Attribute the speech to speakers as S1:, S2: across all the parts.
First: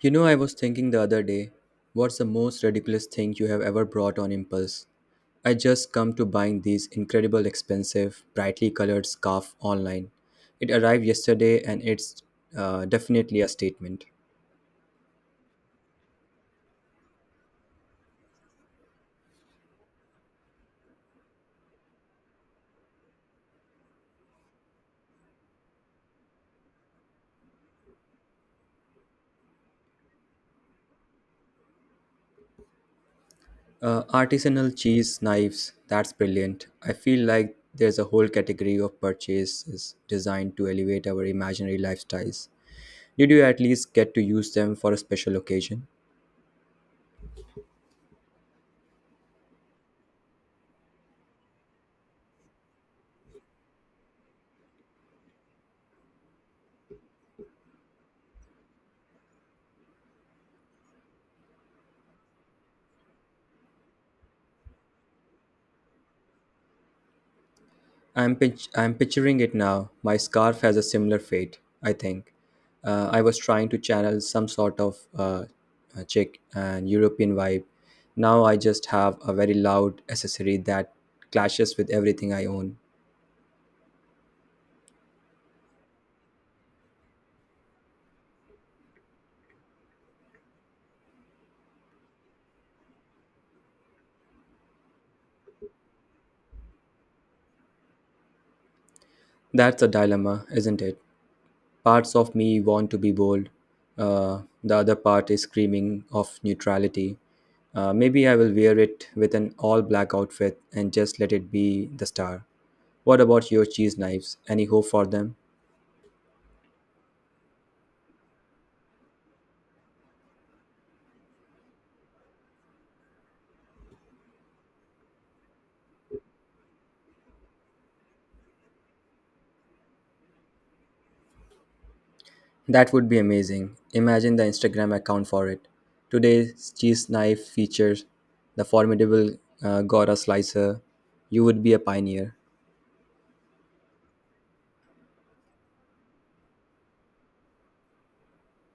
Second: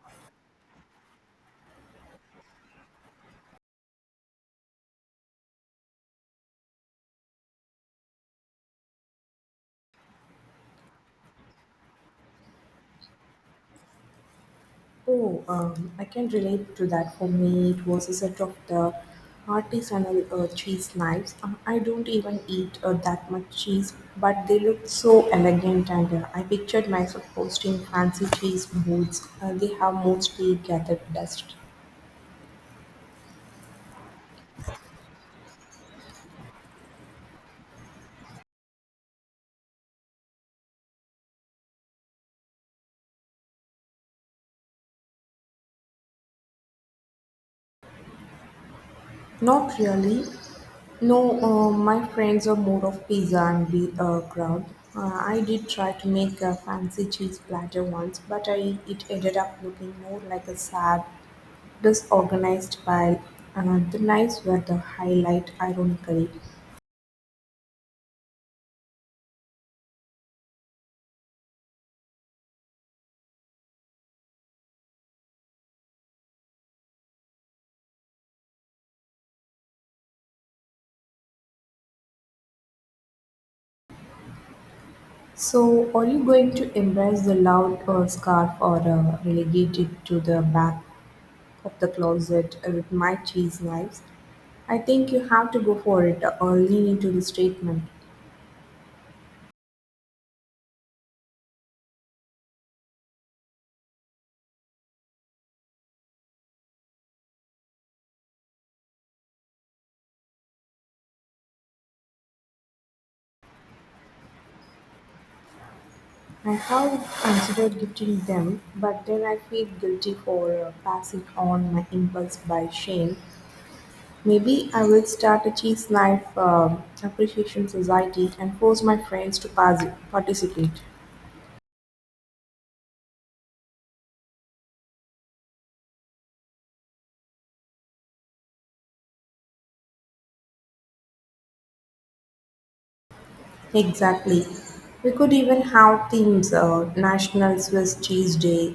S1: You know, I was thinking the other day, what's the most ridiculous thing you have ever bought on impulse? I just come to buying these incredible expensive, brightly colored scarf online. It arrived yesterday and it's definitely a statement.
S2: Oh, I can relate to that. For me, it was a set of the artisanal cheese knives. I don't even eat that much cheese, but they looked so elegant, and I pictured myself posting fancy cheese boards. They have mostly gathered dust.
S1: Artisanal cheese knives, that's brilliant. I feel like there's a whole category of purchases designed to elevate our imaginary lifestyles. Did you at least get to use them for a special occasion?
S2: Not really. No, my friends are more of pizza and beer crowd. I did try to make a fancy cheese platter once, but it ended up looking more like a sad, disorganized pile. The knives were the highlight, ironically.
S1: I'm picturing it now. My scarf has a similar fate, I think. I was trying to channel some sort of Czech and European vibe. Now I just have a very loud accessory that clashes with everything I own.
S2: So, are you going to embrace the loud scarf or relegate it to the back of the closet with my cheese knives? I think you have to go for it or lean into the statement.
S1: That's a dilemma, isn't it? Parts of me want to be bold. The other part is screaming of neutrality. Maybe I will wear it with an all black outfit and just let it be the star. What about your cheese knives? Any hope for them?
S2: I have considered gifting them, but then I feel guilty for passing on my impulse by shame. Maybe I will start a cheese knife appreciation society and force my friends to pass participate.
S1: That would be amazing. Imagine the Instagram account for it. Today's cheese knife features the formidable Gora slicer. You would be a pioneer.
S2: Exactly. We could even have themes National Swiss Cheese Day,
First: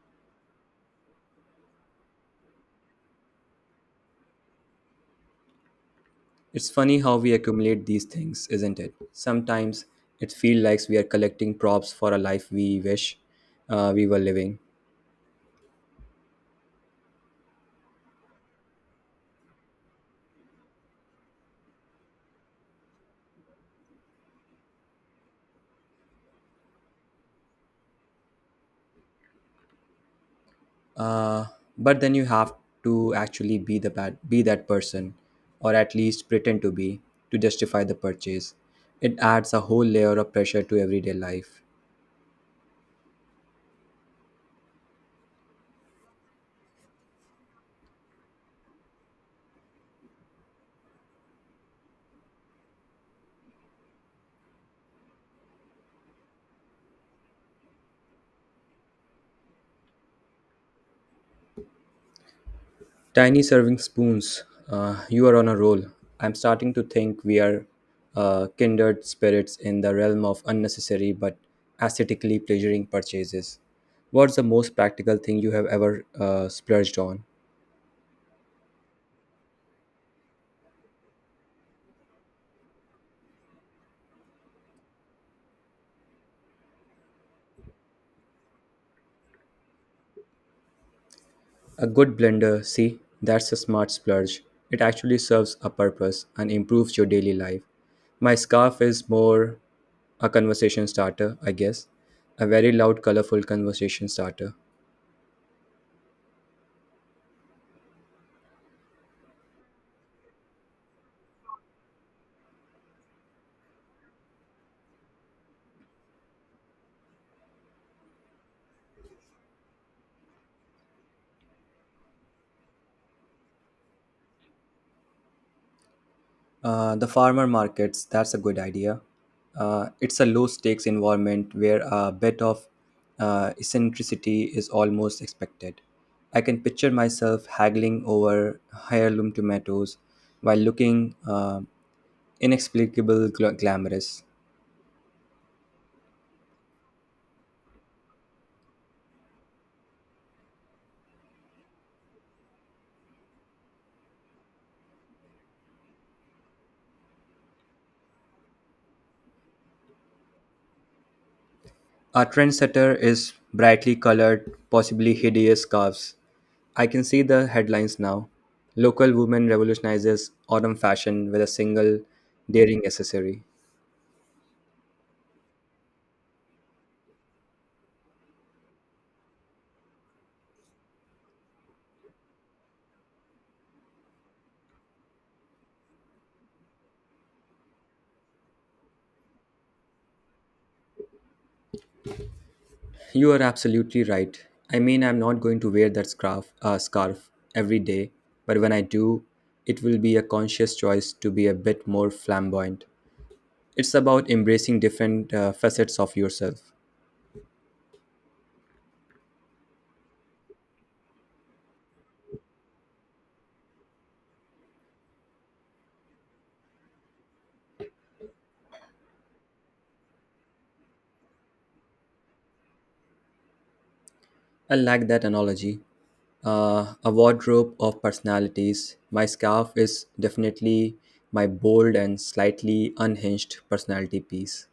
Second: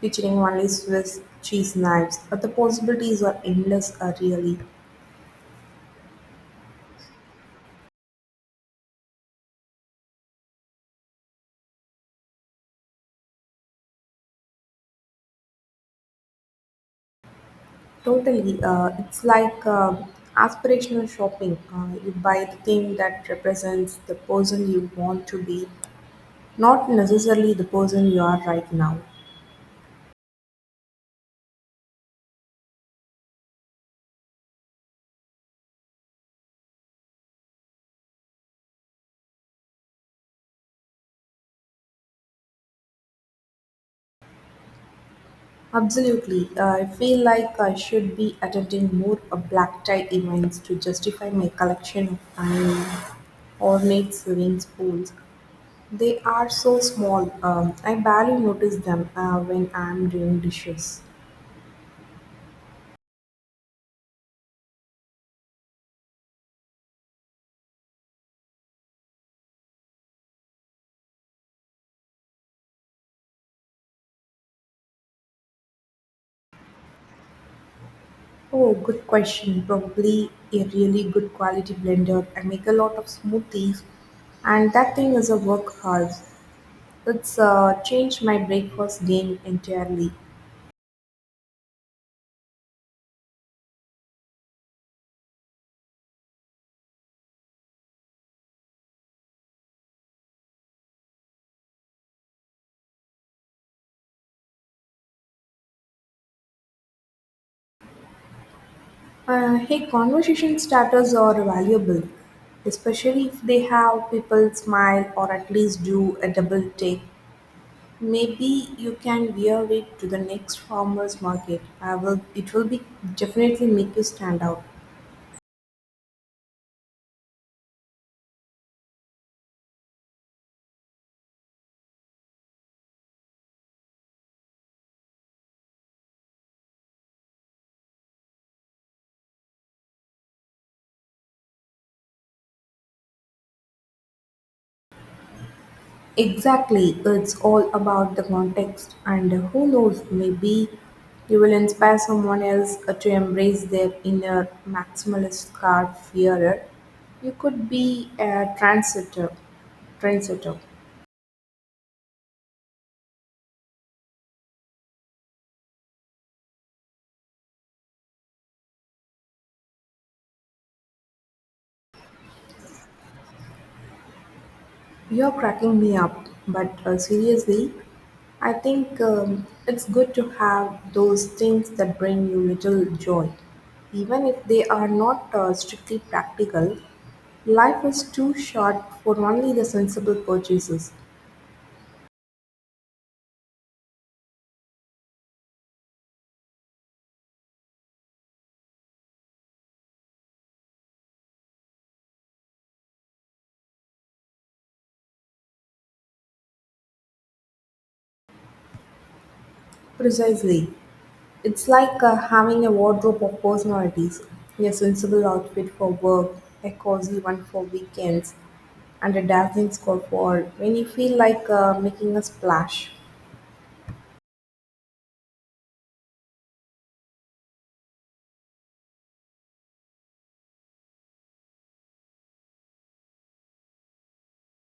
S2: featuring only Swiss cheese knives, but the possibilities are endless, really.
S1: It's funny how we accumulate these things, isn't it? Sometimes it feels like we are collecting props for a life we wish we were living.
S2: Totally. It's like aspirational shopping. You buy the thing that represents the person you want to be, not necessarily the person you are right now.
S1: Uh, but then you have to actually be that person, or at least pretend to be, to justify the purchase. It adds a whole layer of pressure to everyday life.
S2: Absolutely. I feel like I should be attending more black tie events to justify my collection of tiny ornate sewing spools. They are so small, I barely notice them when I'm doing dishes.
S1: Tiny serving spoons, you are on a roll. I'm starting to think we are kindred spirits in the realm of unnecessary but aesthetically pleasuring purchases. What's the most practical thing you have ever splurged on?
S2: Oh, good question. Probably a really good quality blender. I make a lot of smoothies, and that thing is a workhorse. It's changed my breakfast game entirely.
S1: A good blender, see, that's a smart splurge. It actually serves a purpose and improves your daily life. My scarf is more a conversation starter, I guess. A very loud, colorful conversation starter.
S2: Hey, conversation starters are valuable, especially if they have people smile or at least do a double take. Maybe you can wear it to the next farmers market. I will. It will be definitely make you stand out.
S1: The farmer markets, that's a good idea. It's a low stakes environment where a bit of eccentricity is almost expected. I can picture myself haggling over heirloom tomatoes while looking inexplicably glamorous.
S2: Exactly, it's all about the context, and who knows, maybe you will inspire someone else to embrace their inner maximalist card fearer. You could be a trendsetter.
S1: Our trendsetter is brightly colored, possibly hideous scarves. I can see the headlines now. Local woman revolutionizes autumn fashion with a single daring accessory.
S2: You're cracking me up, but seriously, I think it's good to have those things that bring you little joy. Even if they are not strictly practical, life is too short for only the sensible purchases.
S1: You are absolutely right. I mean, I'm not going to wear that scarf every day, but when I do, it will be a conscious choice to be a bit more flamboyant. It's about embracing different facets of yourself.
S2: Precisely. It's like having a wardrobe of personalities, a sensible outfit for work, a cozy one for weekends, and a dazzling scarf for when you feel like making a splash.
S1: I like that analogy. A wardrobe of personalities. My scarf is definitely my bold and slightly unhinged personality piece.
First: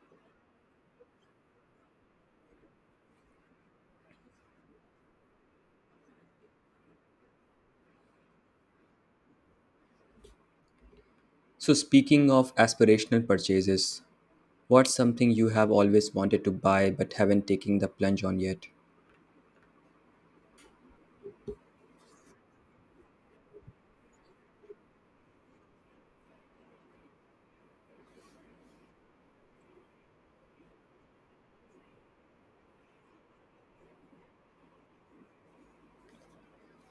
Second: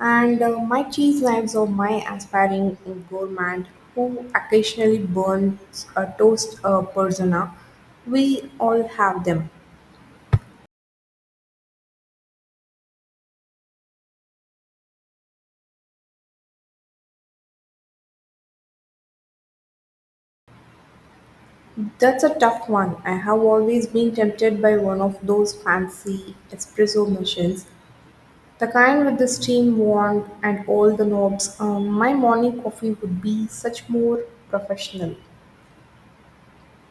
S2: And my cheese knives are my aspiring gourmand who occasionally burns a toast persona. We all have them.
S1: So, speaking of aspirational purchases, what's something you have always wanted to buy but haven't taken the plunge on yet?
S2: That's a tough one. I have always been tempted by one of those fancy espresso machines, the kind with the steam wand and all the knobs. My morning coffee would be such more professional.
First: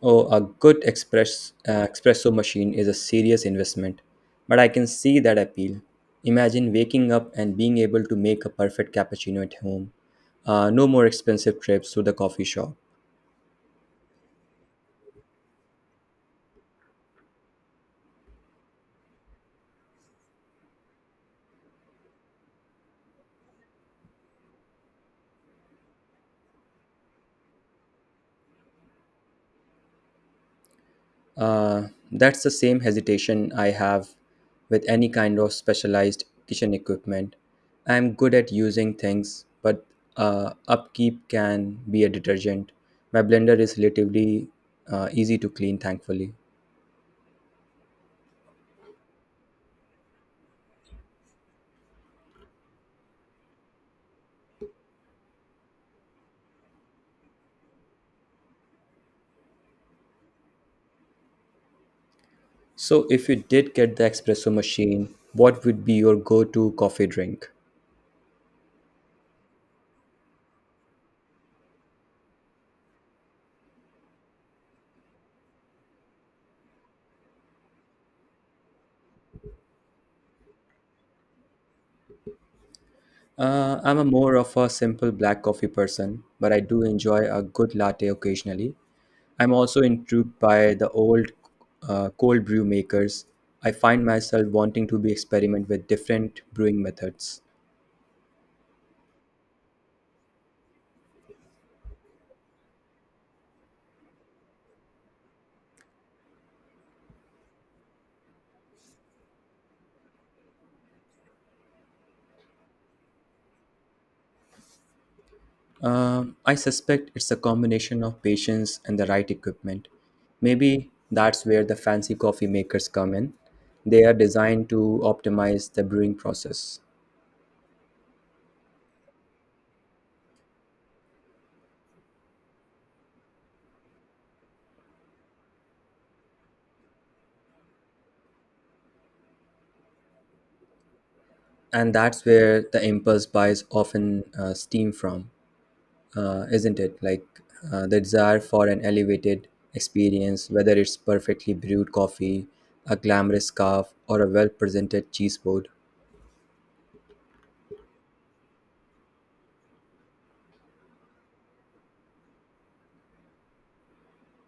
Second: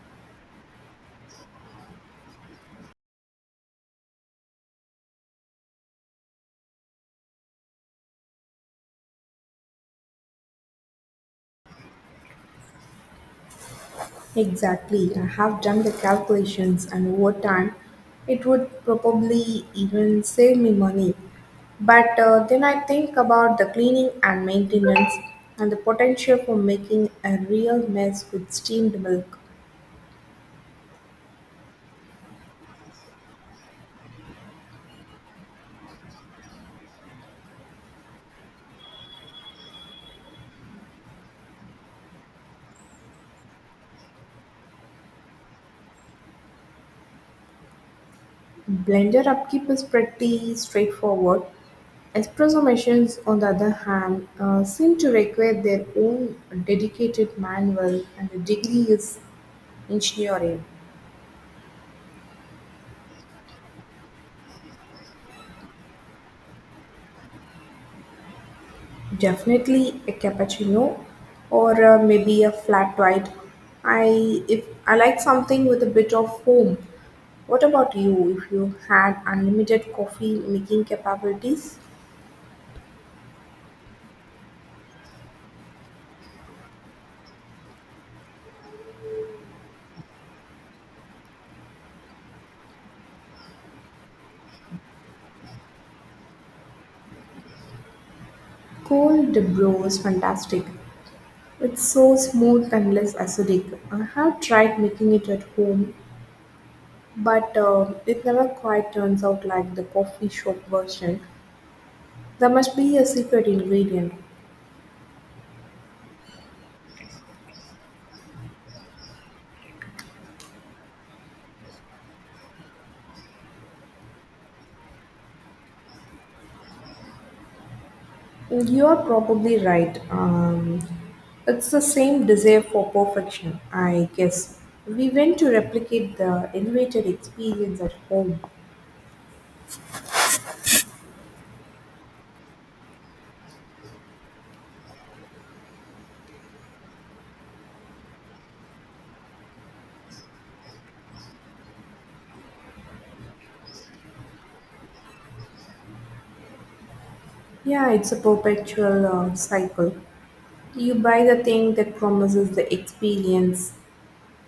S1: Oh, a good express espresso machine is a serious investment, but I can see that appeal. Imagine waking up and being able to make a perfect cappuccino at home. No more expensive trips to the coffee shop.
S2: Exactly. I have done the calculations, and over time, it would probably even save me money. But then I think about the cleaning and maintenance and the potential for making a real mess with steamed milk.
S1: That's the same hesitation I have with any kind of specialized kitchen equipment. I'm good at using things, but upkeep can be a detergent. My blender is relatively easy to clean, thankfully.
S2: Blender upkeep is pretty straightforward. Espresso machines, on the other hand, seem to require their own dedicated manual, and the degree is engineering.
S1: So, if you did get the espresso machine, what would be your go to coffee drink?
S2: Definitely a cappuccino or maybe a flat white. I if I like something with a bit of foam. What about you if you had unlimited coffee making capabilities?
S1: I'm a more of a simple black coffee person, but I do enjoy a good latte occasionally. I'm also intrigued by the old cold brew makers. I find myself wanting to be experiment with different brewing methods.
S2: Cold brew is fantastic. It's so smooth and less acidic. I have tried making it at home, but it never quite turns out like the coffee shop version. There must be a secret ingredient.
S1: I suspect it's a combination of patience and the right equipment. Maybe that's where the fancy coffee makers come in. They are designed to optimize the brewing process,
S2: You're probably right. It's the same desire for perfection, I guess. We want to replicate the elevated experience at home.
S1: and that's where the impulse buys often steam from. Isn't it? Like the desire for an elevated experience, whether it's perfectly brewed coffee, a glamorous scarf, or a well presented cheese board.
S2: Yeah, it's a perpetual cycle. You buy the thing that promises the experience,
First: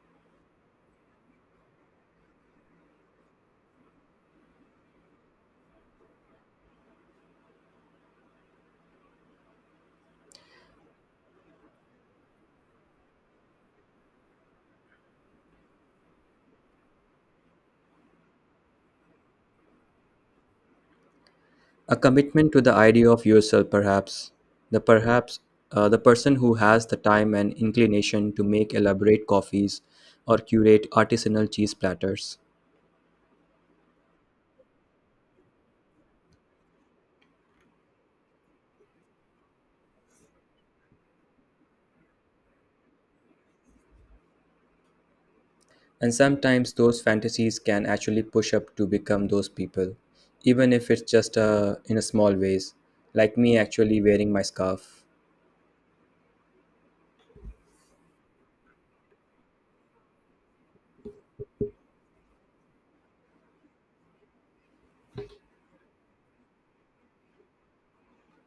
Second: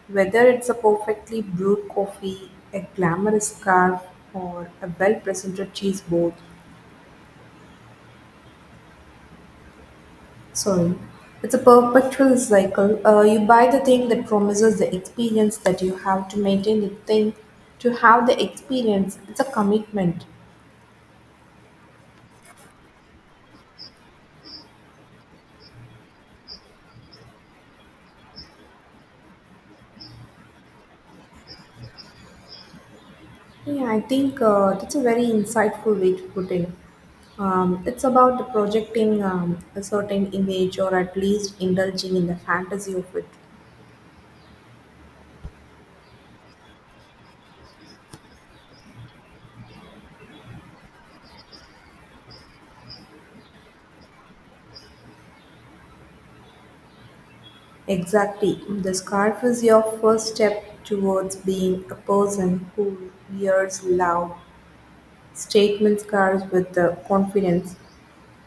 S2: whether it's a perfectly brewed coffee, a glamorous scarf, or a well presented cheese board. Sorry, it's a perpetual cycle, you buy the thing that promises the experience, that you have to maintain the thing to have the experience. It's a commitment.
S1: A commitment to the idea of yourself, perhaps. The perhaps the person who has the time and inclination to make elaborate coffees or curate artisanal cheese platters.
S2: Yeah, I think that's a very insightful way to put it. It's about projecting a certain image, or at least indulging in the fantasy of it.
S1: And sometimes those fantasies can actually push up to become those people, even if it's just in a small ways, like me actually wearing my scarf.
S2: Exactly, the scarf is your first step towards being a person who wears loud statement scarves with the confidence.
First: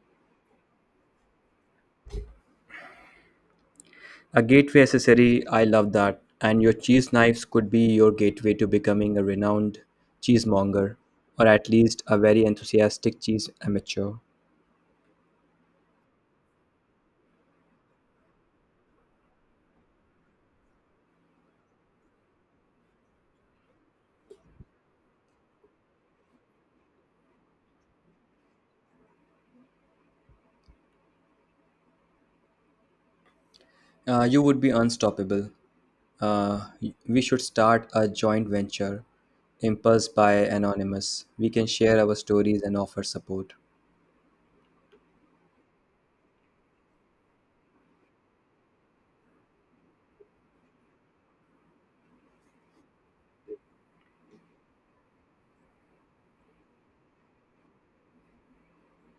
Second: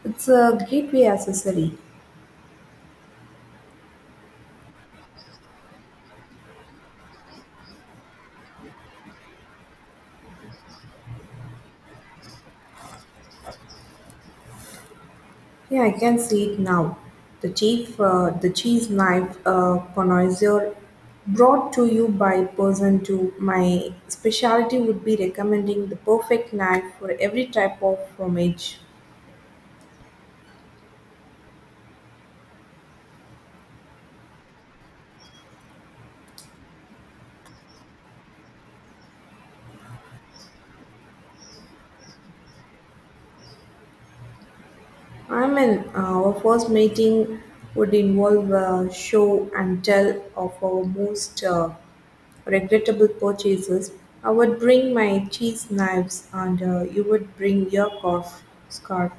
S2: It's a gateway accessory.
S1: A gateway accessory, I love that. And your cheese knives could be your gateway to becoming a renowned cheesemonger, or at least a very enthusiastic cheese amateur.
S2: Yeah, I can see it now. The cheese knife connoisseur, brought to you by person to my specialty would be recommending the perfect knife for every type of fromage.
S1: You would be unstoppable. Uh, we should start a joint venture, Impulse by Anonymous. We can share our stories and offer support.
S2: I mean, our first meeting would involve a show and tell of our most regrettable purchases. I would bring my cheese knives, and you would bring your cough scarf.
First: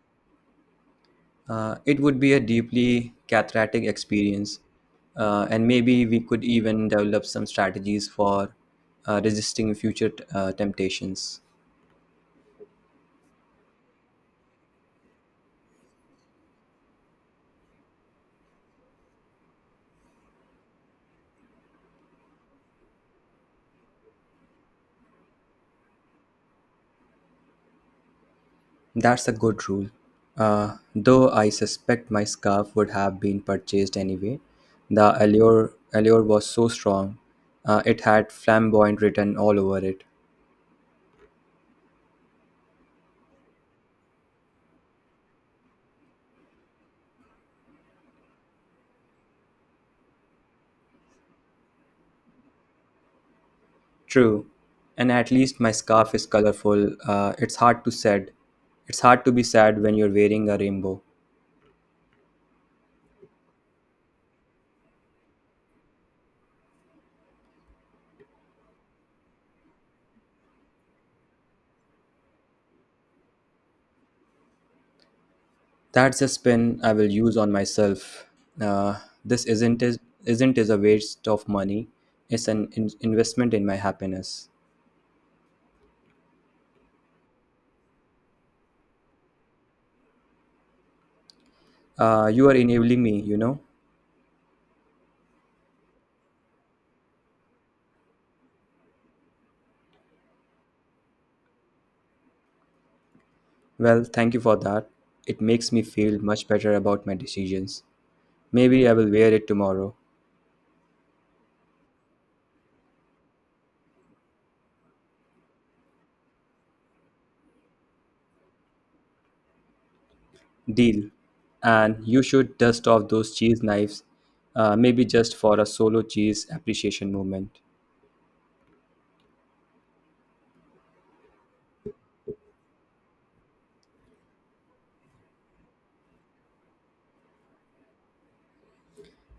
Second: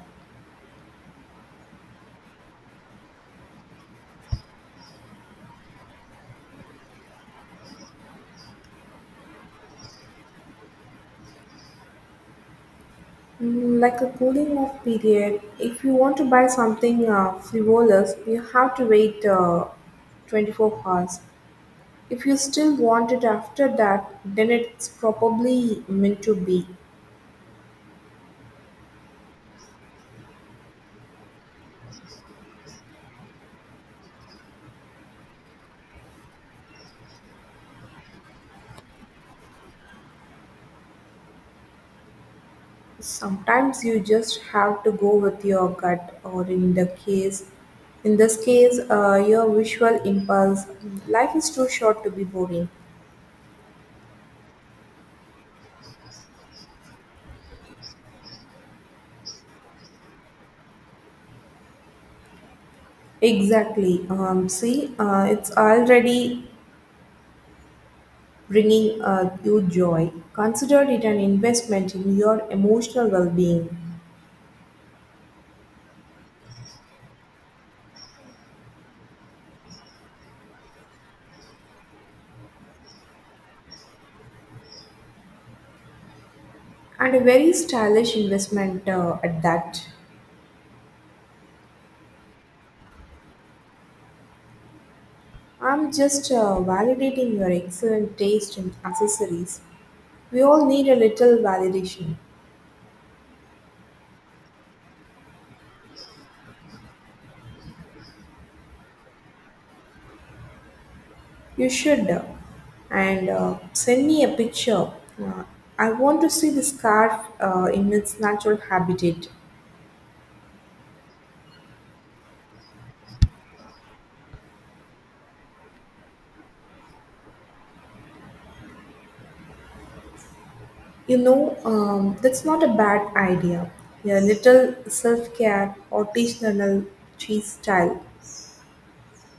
S1: It would be a deeply cathartic experience, and maybe we could even develop some strategies for resisting future temptations.
S2: Mm, like a cooling off period. If you want to buy something frivolous, you have to wait 24 hours. If you still want it after that, then it's probably meant to be.
S1: That's a good rule. Though I suspect my scarf would have been purchased anyway. The allure was so strong. It had flamboyant written all over it.
S2: Sometimes you just have to go with your gut, or in this case, your visual impulse. Life is too short to be boring.
S1: True. And at least my scarf is colorful. It's hard to sad. It's hard to be sad when you're wearing a rainbow.
S2: Exactly. See, it's already bringing you joy. Consider it an investment in your emotional well being.
S1: That's a spin I will use on myself. Uh, this isn't is a waste of money. It's an investment in my happiness.
S2: And a very stylish investment at that.
S1: You are enabling me, you know.
S2: I'm just validating your excellent taste in accessories. We all need a little validation.
S1: Well, thank you for that. It makes me feel much better about my decisions. Maybe I will wear it tomorrow.
S2: You should. And send me a picture. Uh, I want to see the scarf in its natural habitat.
S1: Deal. And you should dust off those cheese knives, maybe just for a solo cheese appreciation moment.
S2: You know, that's not a bad idea. A little self care, artisanal cheese style,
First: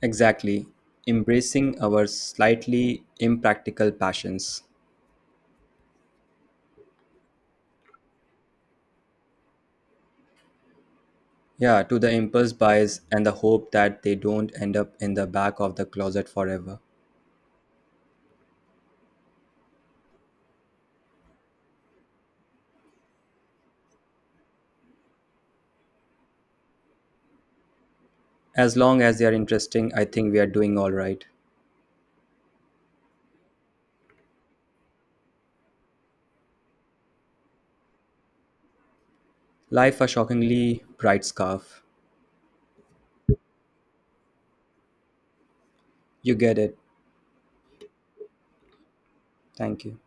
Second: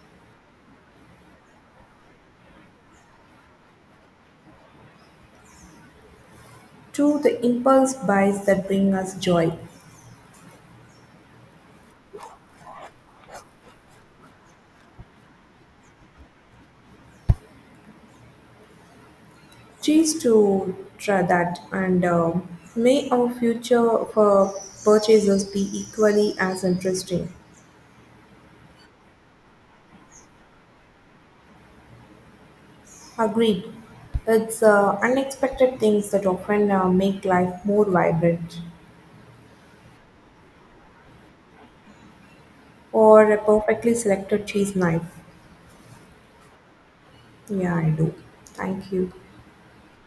S1: Exactly. Embracing our slightly impractical passions.
S2: to the impulse buys that bring us joy.
S1: Yeah, to the impulse buys and the hope that they don't end up in the back of the closet forever.
S2: Cheese to try that, and may our future for purchases be equally as interesting.
S1: As long as they are interesting, I think we are doing all right.
S2: Agreed. It's unexpected things that often make life more vibrant,
S1: Life a shockingly bright scarf.
S2: or a perfectly selected cheese knife.
S1: You get it.
S2: Yeah, I do. Thank you.
S1: Thank you.